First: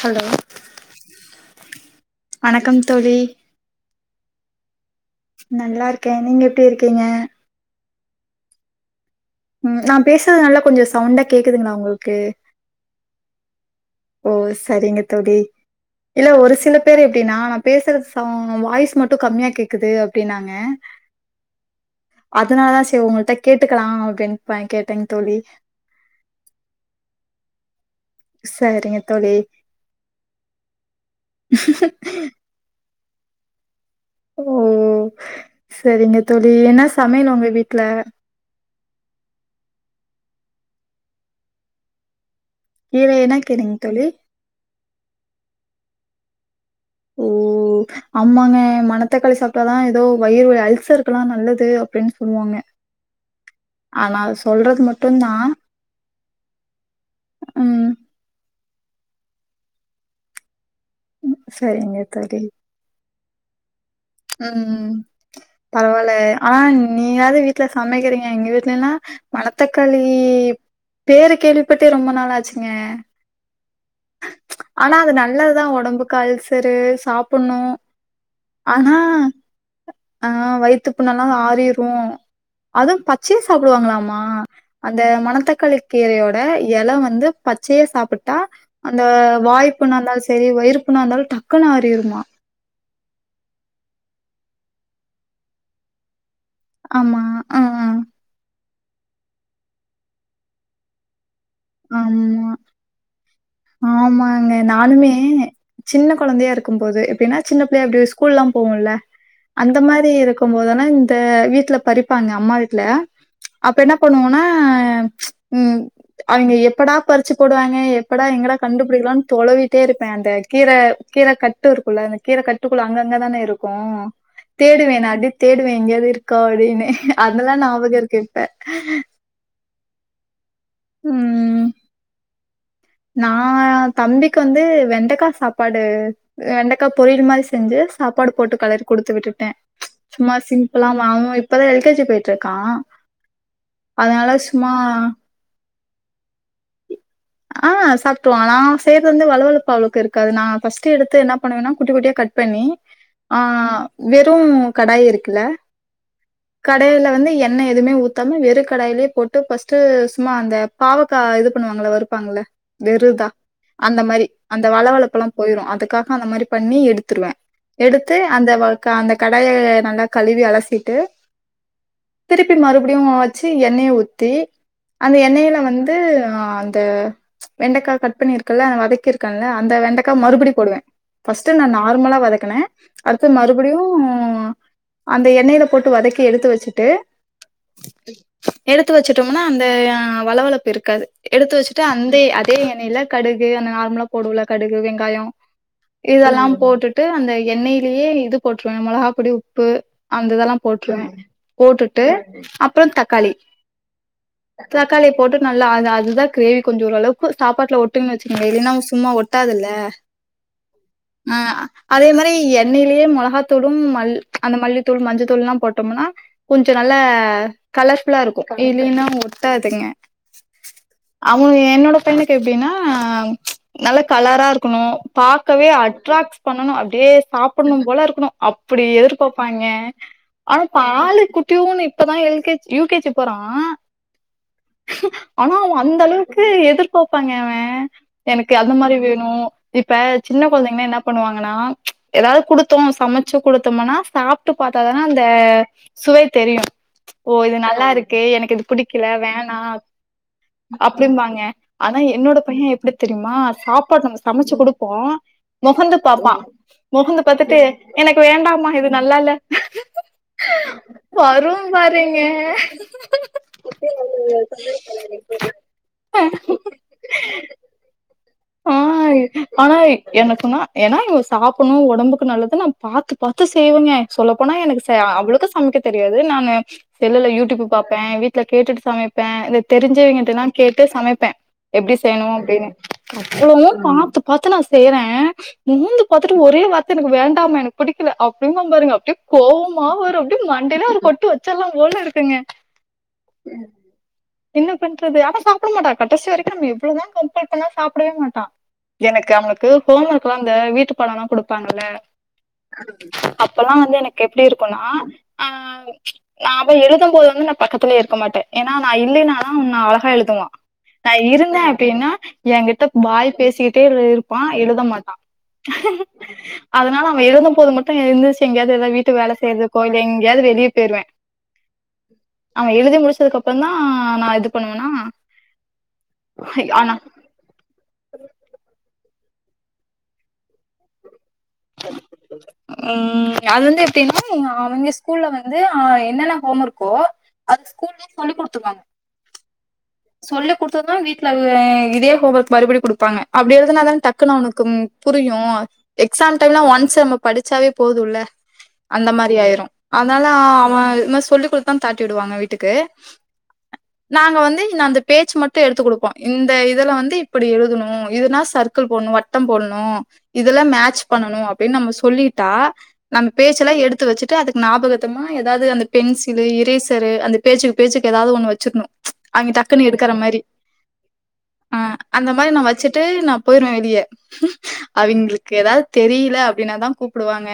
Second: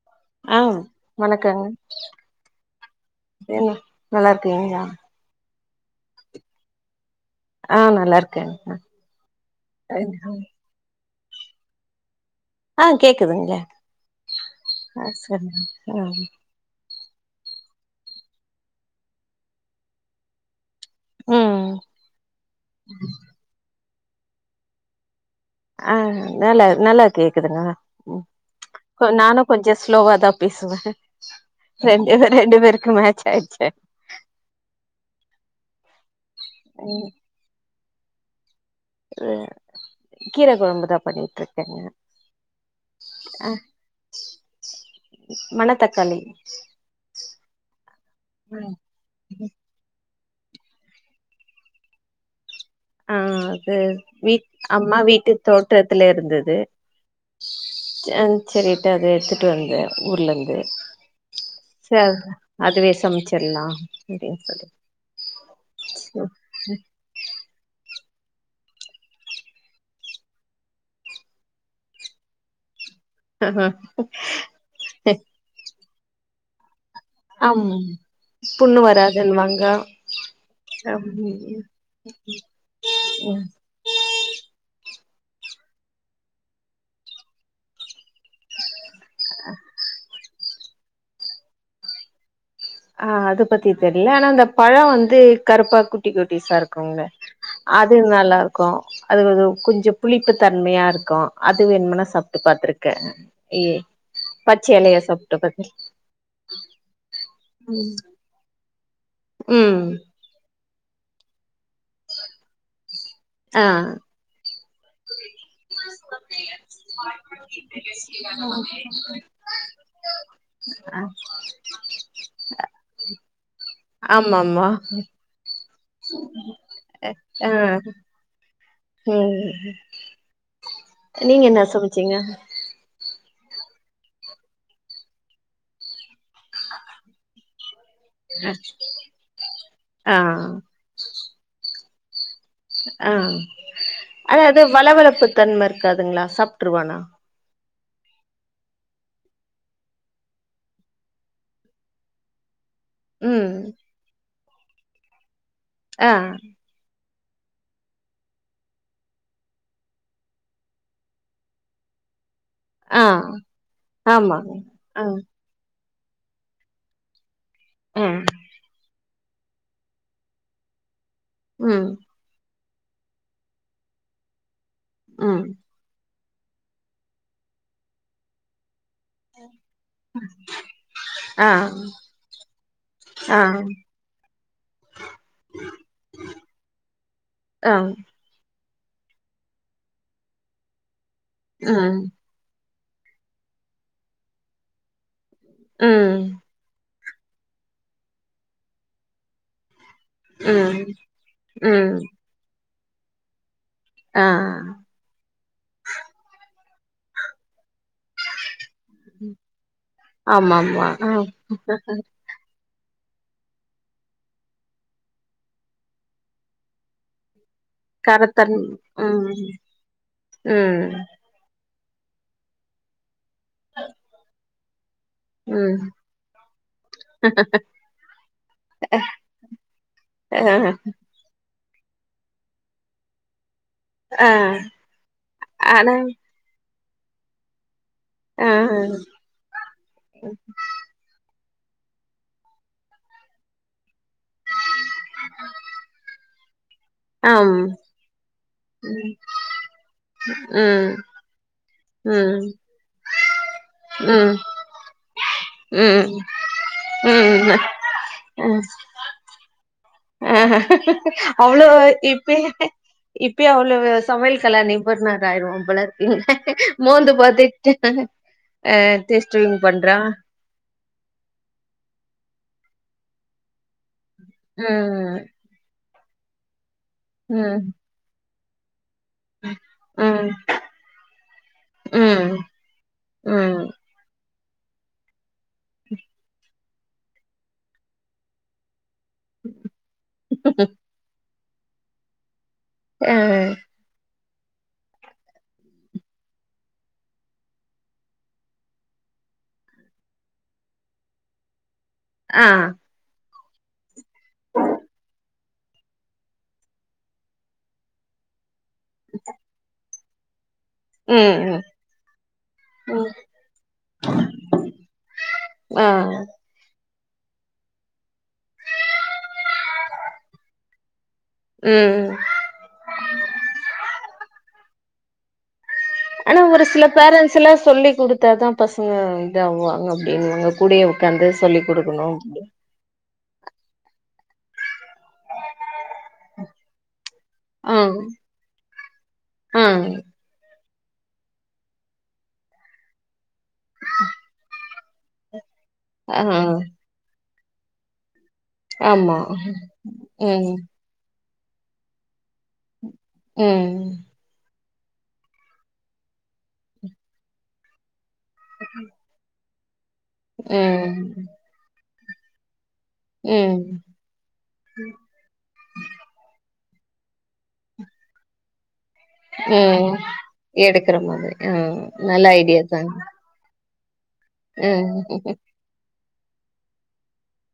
Hello ஆ வணக்கங்க வணக்கம் தோழி ஏங்க நல்லார்க்கிங்ளா நல்லார்க்கே நீங்க எப்டிருக்கிங்க ஆ நல்லார்க்கே ம் நா பேஸறது நல்லா கொஞ்சோ சவுண்டா கேக்குதுங்ளா உங்குள்க்கு ஆ கேக்குதுங்கள ஓ சரிங்க தோழி ஆ இல்ல ஒரு சிலப் பேரு எப்டின்னா நா பேசுற சவ் வாய்ஸ் மட்டு கம்மியா கேக்குது அப்டின்னாங்க ம் அதனாலதா செரி உங்கள்ட்ட கேட்டுக்கலா அப்டின் ப கேட்டங்க தோழி ஆ நல்லாரு நல்லா கேக்குதுங்க சரிங்க உ தோழி நானு கொஞ்சோ ஸ்லோவாதா பேசுவே ரெண்டு பே ரெண்டு பேருக்கு மேட்ச் ஆயிடுச்சு ம் செரிங்க தோழி என்ன சமையல் ஒங்க வீட்ல கீர குழம்புதா பண்ணிட்டு இருக்கேங்க கீர என்னங் கீரங் தோழி மண தக்காளி ஓ அம்மாங்க ம் மணத்தக்காளி சாப்ட்டாதா ஏதோ வயிறுவலி அல்சர்கள்ல்லா நல்லது அப்டின்னு சொல்லுவாங்க ஆ அது ஆனா வீ சொல்றது அம்மா மட்டுந்தா வீட்டு தோட்டத்துல இருந்தது ம் அ சரிட்டு அத எடுத்துட்டு வந்தே ஊர்ல இருந்து சரிங்க சரி தோழி அதுவே சமைச்சிடலா ம் ம் பரவாயில்ல ஆனா நீயாவது வீட்ல சமைக்கிறீங்க எங்க வீட்லெல்லா மணத்தக்காளி பேரு கேள்விப்பட்டே ரொம்ப நாள் ஆச்சுங்க ஆஹ ஆனா அது நல்லதுதா ஒடம்புகு அல்சரு சாப் ஆம் புண்ணு வராதுன்னுவாங்க ஆ வயித்து புண்ணல்லா ம் ஆறிரு அது பச்சையா சாப்டுவாங்களாமா அந்த மணத்தக்காளி கீரையோட எல வந்து பச்சையா சாப்பிட்டா அந்த வாய்ப்புன்னா இருந்தாலு செரி வயிர்ப்புனா இருந்தாலு டக்குன்ன ஆறிருமா ஆ அது பத்தி தெரில ஆனா அந்த பழ வந்து கருப்பா குட்டி குட்டி சா குங்க ஆமா ஆ அது நல்லா இருக்கு அது கொஞ்ச கொஞ்சோ புளிப்பு தன்மையா இருக்கு அது வேணுமனா சாப்ட்டு ஆமா பாத்துருக்கே எ ஆமாங்க. பச்ச எலையா நானுமே சாப்ட்டு பாத்துருக்கே சின்ன கொழந்தையா இருக்கும் போது எப்டின்னா சின்ன பிள்ளையா அப்டி ஸ்கூல் ல்லா போகுல்ல அந்த ம் மாரி இருக் இருக்கும்போதுனா இந்த வீட்ல பறிப்பாங்க அம்மா வீட்டுல ஆ அப்ப என்ன பண்ணுவோன்னா [inaudible] அவிங்க எப்படா பறிச்சு போடுவாங்க எப்படா எங்கடா கண்டுபிடிக்கலானு தொலவிட்டே இருப்பே அந்த கீர கீர கட் கட்டு இருக்குல்ல இந்த கீர கட்டுக்குள்ள அங்கங்க தான இருக்கு ஆமாமா தேடுவே நா அப்டி தேடுவே எங்கேயாவது இருக் கோ அப்டினு ஆ அதெல்லா ஞாபக இருக்கு இப்ப ம் நீங்க என்ன சமைச்சீங்க நா தம்பிக்கு வந்து வெண்டக்கா சாப்பாடு வெண்டக்கா பொரியல் மாரி செஞ்சு சாப்பாடு போட்டு களறி கொடுத்து விட்டுட்டே ஆ சும்மா சிம்பிளா வாங்கு இப்பதா எல் கே ஜி போய் ஆ ஆனா அது சும்மா வளவளப்பு தன்ம இருக்காதுங்களா சாப்ட்டுருவானா ஆ சாப்ட்ருவா நா செய்றது வந்து வளழப்பு அவ்ளுக இருக்காது நான் ஃபர்ஸ்ட் எடுத்து என்ன பண்ணுவேன்னா குட்டி குட்டியா கட் பண்ணி ஆ ம் வெறும் கடாய் இருக்குல்ல ஆ கடையில வந்து எண்ண எதுமே ஊத்தாம வெறு கடாயிலயே போட்டு ஃபர்ஸ்ட்டு சும்மா அந்த பாவக்கா இது பண்ணுவாங்கள வருப்பாங்கள ஆ வெறுதா அந்த மாரி ஆமாங்க அந்த ஆ வளவளப்பெல்லா போயிரு அதுக்காக அந்த மாரி பண்ணி எடுத்துடுவே ஆ எடுத்து அந்த வ அந்த கடாய நல்லா கழுவி அலசிட்டு ம் திருப்பி மறுபடியு வச்சு எண்ணெய ஊத்தி அந்த ம் எண்ணெயில வந்து து வெண்டக்கா கட் பண்ணியிருக்கல்ல வதக்கிருக்கன்ல அந்த வெண்டக்கா மறுபடி போடுவே ஆ பஃஸ்ட் நா நார்மலா வதக்கனே அடுத்து ஆ மறுபடியு அந்த எண்ணெயில போட்டு வதக்கி எடுத்து வச்சுட்டு அ எடுத்து வச்சட்டோம்னா அந்த வளவளப்பு இருக்காது எடுத்து வச்சுட்டு ம் அந்தே அந் எண்ணெய்ல கடுகு அந்த நார்மலா போடுவோல கடுகு வெங்காயோ ம் இதெல்லா போட்டுட்டு டு அந்த எண்ணெயிலேயே இது போட்டுருவே மொளகா பொடி உப்பு அந்த இதல்லா ம் போட்ற்றுவே ம் போட்டுட்டு அப்றோ தக்காளி ஆ தக்காளிய போட்டு நல்லா அது அதுதா கிரேவி கொஞ்சோ ஓரளவுக்கு சாப்பாட்ல டு வச்சுக்கோங்கலே இல்லனா சும்மா ஒட்டாதுல ஆமாமா ஆ அ அதே எண்ணெயிலேயே மொளகாத்தூளு மல் அந்த மல்லித்தூள் மஞ்ச தூள் எல்லா போட்டோம்னா கொஞ்ச நல்ல கலர்ஃபுல்லா கரத்தன் இருக்கு இல்லின்னா ம் ஒட்டாதுங்க ம் அவனு என்னோட பையனுக்கு எப்டின்னா ஆ ச் நல்ல கலரா இருக்கணு பாக்கவே ம் அட்ராக்ட் பண்ணணு அப்டியே சாப்பிடணு போல இருக்கணு அப்டி எதிர்பார்ப்பாங்கே ஆ ஆன பால் குட்டிநூண்டு இப்பதா L K U K G போறா ஆ ஆனா எனக்கு எதிர்பாப்பாங்கே அவ ஆ எனக்கு அது மாரி வேணு இப்ப சின்ன கொழந்தைங்கன்னா என்ன பண்ணுவாங்கன்னா ச் ஏதாவது குடுத்தோ சமைச்சு குடுத்தோம்னா சாப்ட்டு பார்த்தாதானே அந்த சுவை தெரியு ஓ ஆம் இது நல்லா இருக்கு எனக்கு இது பிடிக்கல ம் வேணா ம் அப்டிம்பாங்க ஆனா என்னோட ம் பைய எப்டி தெரியுமா சாப்பாடு நம்ம ம் சமைச்சு கொடுப்போ முஹந்து ம் பாப்பா முஹந்து ம் பாத்துட்டு எனக்கு வேண்டாமா இது நல்லால்ல அஹ அவ்ளோ இப்பயே பாருங்க இப்பயே அவ்ளோ சமையல்கல நீபர்ன ஆயிருவோ போல இருக்கு மோந்து பா்த்திட்டு ஆ ஆனா என்னக்குனா ஏன்னா இவ சாப்பிடணு உடம்புக்கு நல்லது நா பாத்து பாத்து செய்வங்க சொல்லப்போனா எனக்கு ம் அவளுக்கு சமைக்க தெரியாது நானு செல்லுல யூடியூப் ம் பா பே வீட்ல கேட்டிட்டு சமைப் பே இத தெரிஞ்சவைங்க ம் கிட்டலா கேட்டு சமைப்பே எப்டி செய்யணு ம் அப்டின்னு ம் அவ்ளோவு பாத்து பாத்து நா செய்றே மோந்து பாத்துட்டு ஒரே வார்த் எனக்கு வேண்டாமா எனக்கு பிடிக்கல அப்டி பா பாருங்க அப்டியே கோபமா வரு அப்டியே மண்டைலே ஒரு கொட்டு வச்சு வச்சிர்லா போல இருக்குங்க அ என்ன பண்றது ஆனா சாப்பிட மாட்டா கடைசி வரைக்கு நம்ம ய் எவ்ளதா கம்பல் பண்ணா சாப் சாப்பிடவே மாட்டா எனக்கு அவன்ளுக்கு ஹோம் ஒர்க் எல்லா இந்த வீட்டு பாடோல்லா கொடுப்பாங்கல்ல ஆ அப்பெல்லா வந்து எனக்கு எப்டி இருக்குனா ஆஹ் நா அவ எழுத போது வந்து நா பக்கத்திலயே இருக்க மாட்டே ஏன்னா நா இல்லைனா அழகா எழுதுவா நா ம் ம் இருந்தே அப்டின்னா என்கிட்ட ம் வாய் பேசிக்கிட்டே இருப்பா எழுத மாட்டா ஆ அதனால அவ எழுத போது மட்டு எழுந்துச்சு எங்கேயாவது எதாவது வீட்டு வேல செய்றது கோயில எங்கேயாவது வெளியே போயிருவே ம் ம் அவ எழுதி முடிச்சதுக்கு அப்பறோ தா நா இது பண்ணுவேனா ஆனா ஒரு சில பேரண்ட்ஸ் பசங்கலா சொல்லி் கொடுத்தா தா பசங்க இதா ஆவாங்க அப்டின்னுவாங்க கூடிய உட்காந்து சொல்லிக் கொடுக்கணு ம் அது வந்து எப்டின்னா அவங்கே ஸ்கூல்ல வந்து அ என்னென்ன ஹோம்ர்க்கோ அது ஆ ஸ்கூல்ல சொல்லி கொடுத்துருவாங்க ஆ சொல்லிக் குடுத்துதா வீட்ல இதே ஹோம் ஒர்க் மறுபடி குடுப்பாங்க அப்டி எழுதுனா தான டக்குனு அவனக்கு புரியு ஆ எக்ஸாம் டைம்லா ஒன்ஸ் நம்ம படிச்சாவே போதுல்ல அந்த ஆமா மாரி ஆயிரு அதனால ம் அவ இது மேதி சொல்லி் குடுத்தா தாட்டி விடுவாங்க வீட்டுக்கு ம் நாங்க வந்து அந்த பேஜ் மட்டு எடுத்து குடுப்போ இந்த இதுல வந்து இப்டி எழுதணு இதுனா சர்க்கிள் போட்ணு வட்டம் போட்ணு இதெல்லா மேட்ச ம் பண்ணணு அப்டின் நம்ம சொல்லிட்டா நம்ம ம் பேச்செல்லா எடுத் எடுத்து வச்சுட்டு அதுக்கு ஞாபகத்தமா ஏதாவ்து அந்த பென்சிலு இரேசரு அந்த பேஜு பேஜுக்கு ஏதாவது ஒண்ணு வச்சிர்ணு அவிங்க டக்குன்னு ம் எடுக்கிற மாரி எடுக்கற மாதிரி ஆ நல்ல அந்த மாரி நா ஐடியா தாங்க வச்சுட்டு நா போயிருவே வெளியே ம் அவிங்களுக்கு ஏதாவ்து தெரியல அப்டினாதா கூப்பிடுவாங்க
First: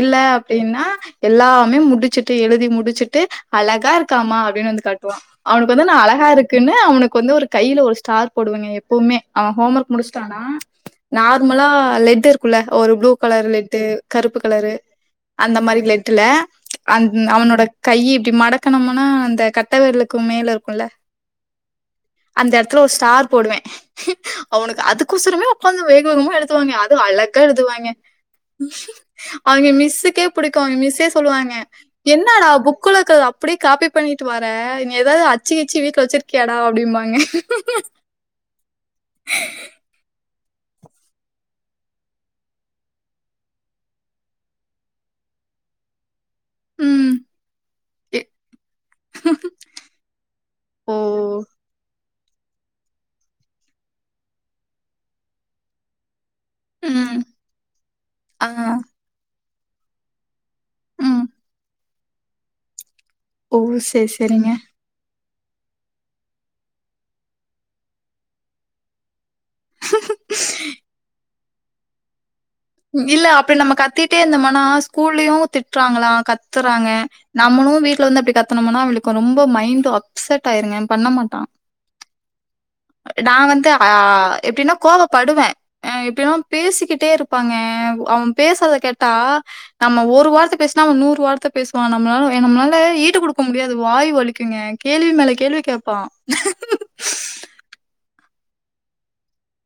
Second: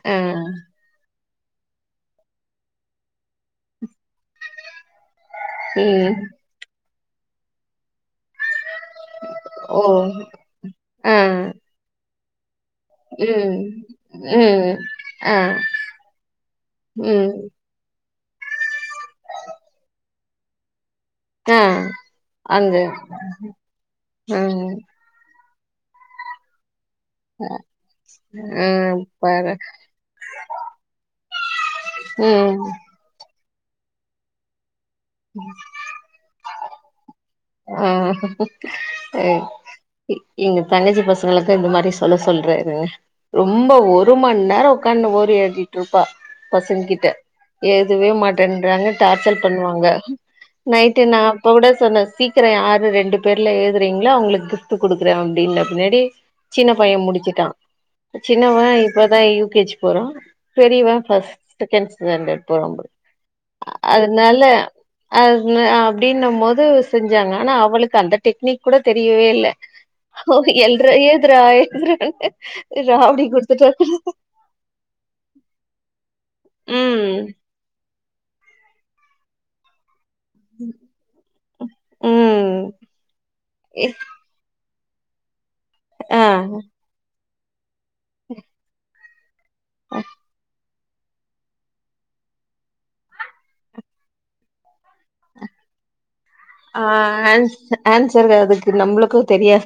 இல்ல ஆ அப்டின்னா எல்லாமே முடிச்சுட்டு எழுதி முடிச்சுட்டு அழகா இருக்காமா அப்டின் வந்து காட்டுவா அவனுக்கு வந்து நா ம் அழ இருக்குன்னு அவனுக்கு வந்து ஒரு கையில ஒரு ஸ்டார் போடுவேங்க எப் போமே அவ ஹோம் ஓ ஒர்க் முடிச்ட்டானா ஆ நார்மலா லெட்ட இருகுள்ள ஒரு ப்ளூ கலர் ம் லெட்டு கருப்பு கலரு ம் ஆ அந்த மாரி லெட்டுல அன் உ ம் அவனோட கை இப்டி மடக்னோமுனா அந்த கட்ட வெரலுக்கு மேல இருக்குல்ல ஆ அந்த அங்க எடத்துல ஒரு ஸ்டார் போடுவே ம் அவனுக்கு அதுக்கோசரமே உக்காந்து வேக வேகமா எழுதுவாங்க அ து அழகா எழுதுவாங்க ஆ பர அவிங்க மிஸ்ஸுக்கே பிடிக்கு மிஸ்ஸே சொல்லுவாங்க என்னடா ம் புக்குல இருக்றது அப்டியே காப்பி பண்ணிட்டு வார நீ ஏதாவ்து அச்சு கிச்சி வீட்ல வச்சிருக்யாடா அப்டிம்பாங்க ஆ எ எங்க தங்கச்சி பசங்களுக்கு இந்த மாரி சொல்ல சொல்றே இருங்க ரொம்ப ஒரு மண் நேரோ உக்காண் ஓர் ஏடிட்டு இருப்பா பசங்க ம் கிட்ட எதுவே எ மாட்டேன்றாங்க டார்ச்சல் பண்வாங்க ஓ நைட்டு நா அப்ப கூட சொன்னே சீக்ரோ யாரு ரெண்டு பேர்ல எழுதுறீங்ளா அவங்ளுக்கு துட்டு குடுக்குறே அப்டின்னே பின்னாடி சின்ன பைய ம் முடிச்சுட்டா ஆ சின்னவா இப்பதா யூ கே ஜி போறா பெரியவே ம் ஃபர்ஸ்ட் செகண்ட் ஸ்டாண்டர்ட் போறா போலுக் ஓ செரி செரிங்க அவ்ன அப்டின்னும் போது செஞ்சாங்க ஆனா அவளுக்கு அந்த டெக்னிக் கூட தெரியவே இல்ல ஓ எழ்றா எழுதுறா எழுதுறாங்க ம் இல்ல அப்ப நம்ம கத்திட்டே இருந்தோமனாஸ் கூல்லயு திட்றாங்களா கத்துறாங்க ம் நம்மளு வீட் ல வந்து அப்டி கத்தனும்னா அவளுக்கு ரொம்ப மைண்டு அப்செட் ஆயிருங்க பண்ண மாட்டா ம் நா வந்து எ அ எப்டின்னா கோவ படுவே அ ஆ எப்டின்னா பேசிக்கிட்டே இருப்பாங்க அவ பேசுறத கேட்டா நம்ம ஒரு வார்த்த பேஸ் நம்ம நூறு வார்த்த பேசுவா நம்ளால எ நம்ளால ஈடு குடுக்க முடியாது வாய் வலிக்குங்க கேள்வி மேல கேள்வி கேப் பா ஆ ஆன் ஆன்சரு அதுக்கு நம்ளுக்கு தெரியா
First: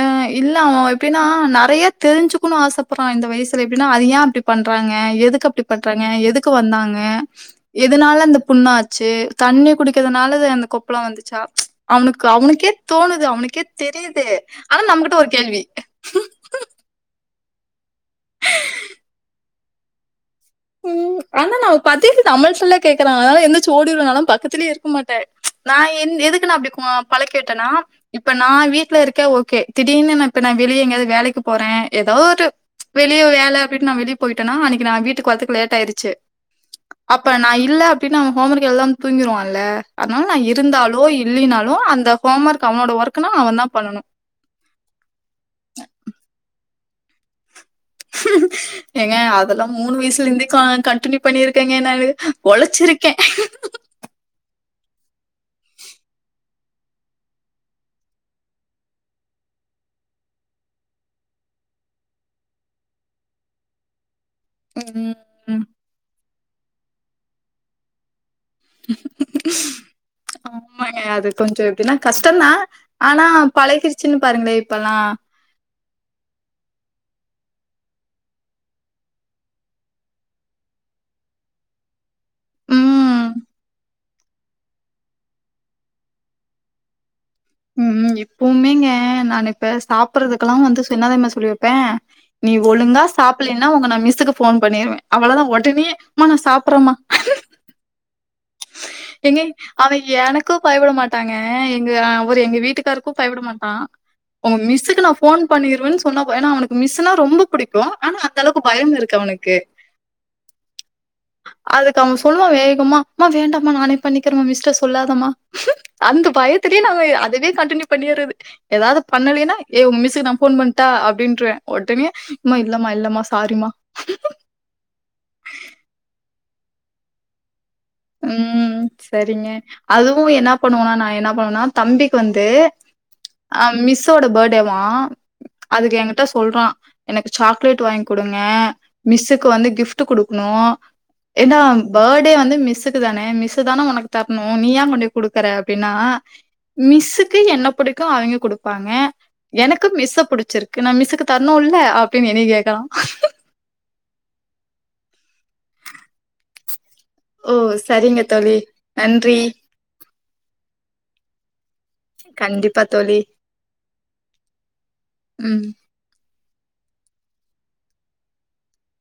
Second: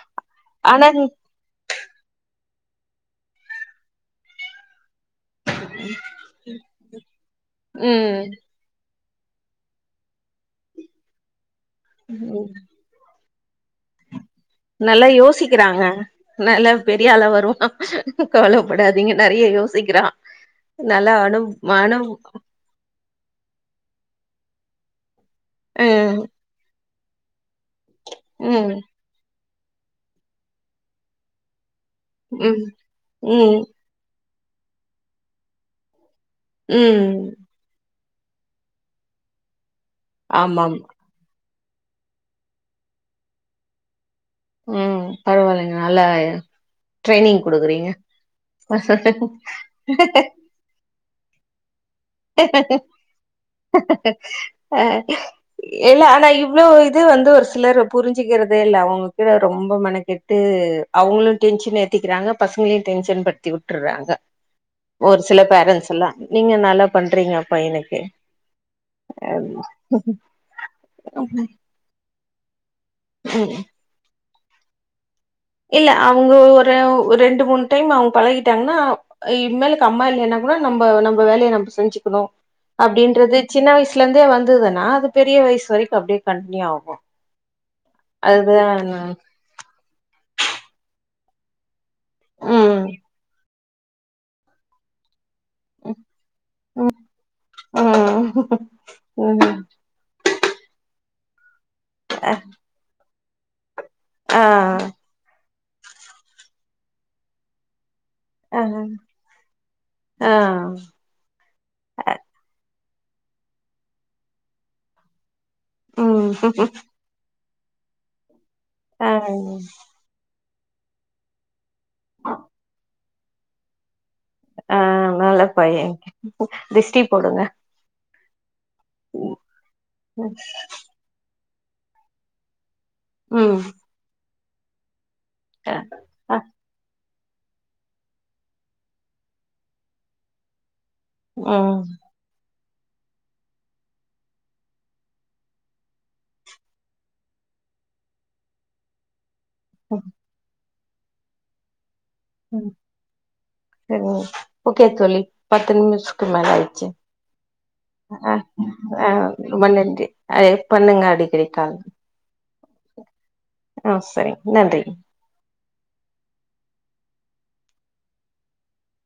அ இல்ல அவ எப்டின்னா ஆ நறைய தெரிஞ்சுக்குணு ஆசப்பற்றா இந்த வய்சுல எப்டினா அது ஏ அப்டி பண்றாங்க எதுக் அப்டி பண்றாங்க எதுக்கு வந்தாங்க எதுனால ம் அந்த புண்ணாச் சே தண்ணி குடிக்கற்துனால அந்த கொப்பள வந்துச்சா அவ்னுக் ம் அவுனுக்கே தோணுது அவனுக்கே தெரியுது ஆனா நல்லா நம்மகிட்ட ஒரு யோசிக்கிறாங்க கேள்வி நல்லா பெரியளா வருவா கவுலப்படாதீங்க நறிய யோசிக்கிறா நல்லா ம் அனு ஆனா நாம அனு பாத்தீகு தமிழ் சொல்லே கேக்குறாங்க அத்னால எந்துர்ச்சு ஓடிருவ நாலா பக்கத்துலயே இருக்க மாட்டே நா எந் ம் எதுக்கு நா அப்டி கோ பழக்கி உட்டனா இப்ப நா ம் வீட்ல இருக்க ஓகே திடீன்னு நா இப்ப நா வெளிய எங்யாவ்து வேலைக்கு போறே எதாவ்து ஒரு ம் வெளிய வேல ம் அப்டின் நா வெளிய போயிட்டன்னா அன்னக்கு நா வீட்டுக் வரதுக்கு லேட் ஆயிர்ச்சு ம் அப்ப நா இல்ல அப்டின் அவ ஹோம் ஒர்க் எழ்தாமா தூங்கிருவான்ல அத்னால நா ஆமாம் இருந்தாலோ இல் இல்லினாலு அந்த ஹோம் ஒர்க் அவனோட ஒர்க்க்கு நா அவந்தா பண்ணனு ம் பரவால்லைங்க நல்ல ட்ரைனிங் குடுக்குறீங்க ஏங்க அதல்லா மூணு வய்சுலேந்தே கான் கன்ட்டின்யூ பண்ணிருக்கேங்க நானு ஒழச்சிருக்கே அ இல்ல ஆனா இவ்ளோ இது வந்து ஒரு சிலர் புரிஞ்சுக்கிறதே இல்ல அவுங்க கீழ ரொம்போ மெனக்கெட் டு அவுங்களு டென்ஷன் ஏத்திக்கிறாங்க பசங்ளுயு டென்ஷன் பட்த்தி உட்டுற்றாங்க ஒரு சில ம் பேரன்ஸ் எல்லா நீங்க நல்லா பண்றீங்க பைனுக்கு ஆமாங்க அது கொஞ்சோ எப்டினா கஸ்ட்டோந்தா ஆனா பழகிர்ச்சுன்னு பாருங்ளே இப்பல்லா இல்ல அவுங்கோ ஒரு ஒர் ரெண்டு மூணு டைம் அவுங்க பழகிட்டாங்ன்னா அ இன் மேலுக்கு அம்மா இல்லையன்னா கூட நம்ம நம்ம வேலய நம்ப செஞ்சுக்குணு ம். அப்டின்றது சின்ன வய்சுலந்தே வந்ததுன்னா அது பெரிய வய்சு வரக்கு அப்டே கண்ட்ன்யூ ஆகு ம் ம் இப்போமேங்க அதுதா நான் இப்ப சாப்புறதுக்கலா வந்து சோ என்னா தெமர்மா சொல்லி வெப்பே நீ ம் ஒழுங்க சாப்புல்லேனா ஒங்க நா மிஸ்ஸுக்கு ஃபோன் பண்ணிருவே அவ்வளதா ஒட் டுனே ம் மா நா சாப்புறம்மா எங்கே ம் அவ எனக்கு பயபுட மாட்டாங்க எங்க அவரு எங்க வீட்டுக்காருக்கு பயப்புட மாட்டா ஆ ஒங்க மிஸ்க்கு நா ஃபோன் பண்ணிருவன் சொன்ன போத் ஏன்னா அவனுக்கு மிஸ்னா ரொம்ப புடிக்கும் ஆனா அந்தளக்கு ஆ பயம் இருக்கு அவனுக்கு ஆ அதுக்கு அவ சொல்லுவா வேகமா மா வேண்டாம நானே பண்ணிக்கிறமா மிஸ்ட்ட சொல்லாதமா அந்த ம் பயத்துலே நாங்க அதவே கண்டின்யூ பண்ணியறது எதாவ்து ஆ பண்ணலேனா ஏ உங்க மிஸ்ஸுக் நா ஃபோன் பண்ட்டா அப்டினருவே ஒடனே அம்மா இல்லமா இல்லமா சாரிமா அ நல்ல பைய திஷ்டி போடுங்க ம் சரிங்க அதுவு என்னா பண்ணுவனா நா என்னா பண்ணுவனா தம்பிக் வந்து அ ம் மிஸ்ஸோட பர்த்டேவா ஆ அதுக்கு ஏங்கிட்ட ஆ சொல்றா எனக்கு சாக்லேட் வாங் குடுங்க மிஸ்ஸுக்கு வந்து கிஃப்ட் குடுக்ணு ஏன்டா ம் பர்த்டே வந்து மிஸ்ஸுக்கு தானே மிஸ்ஸு தான ஒனக் தர்ணு நீ ஏ கொண்டே குடுக்குற அப்டின்னா மிஸ்ஸுக்கு என்ன புடிக்கு அவிங்க குடுப்பாங்க எனக்கு மிஸ்ஸ புடிச்சிருக்கு நா மிஸுக்கு தர்ணுல்ல அப்டின் என்னை கேக்குறா சேர் ஒ ஓகே தோழி பத்து நிமிஷ்க்கு மேல ஆய்ச்சு ஓ சர் அ அ அ ரொம்ப நன்றி அதே பண்ணுங்க அடிக்கடி கால் கண்டிப்பா தோழி. அ சரிங் நன்றி ம்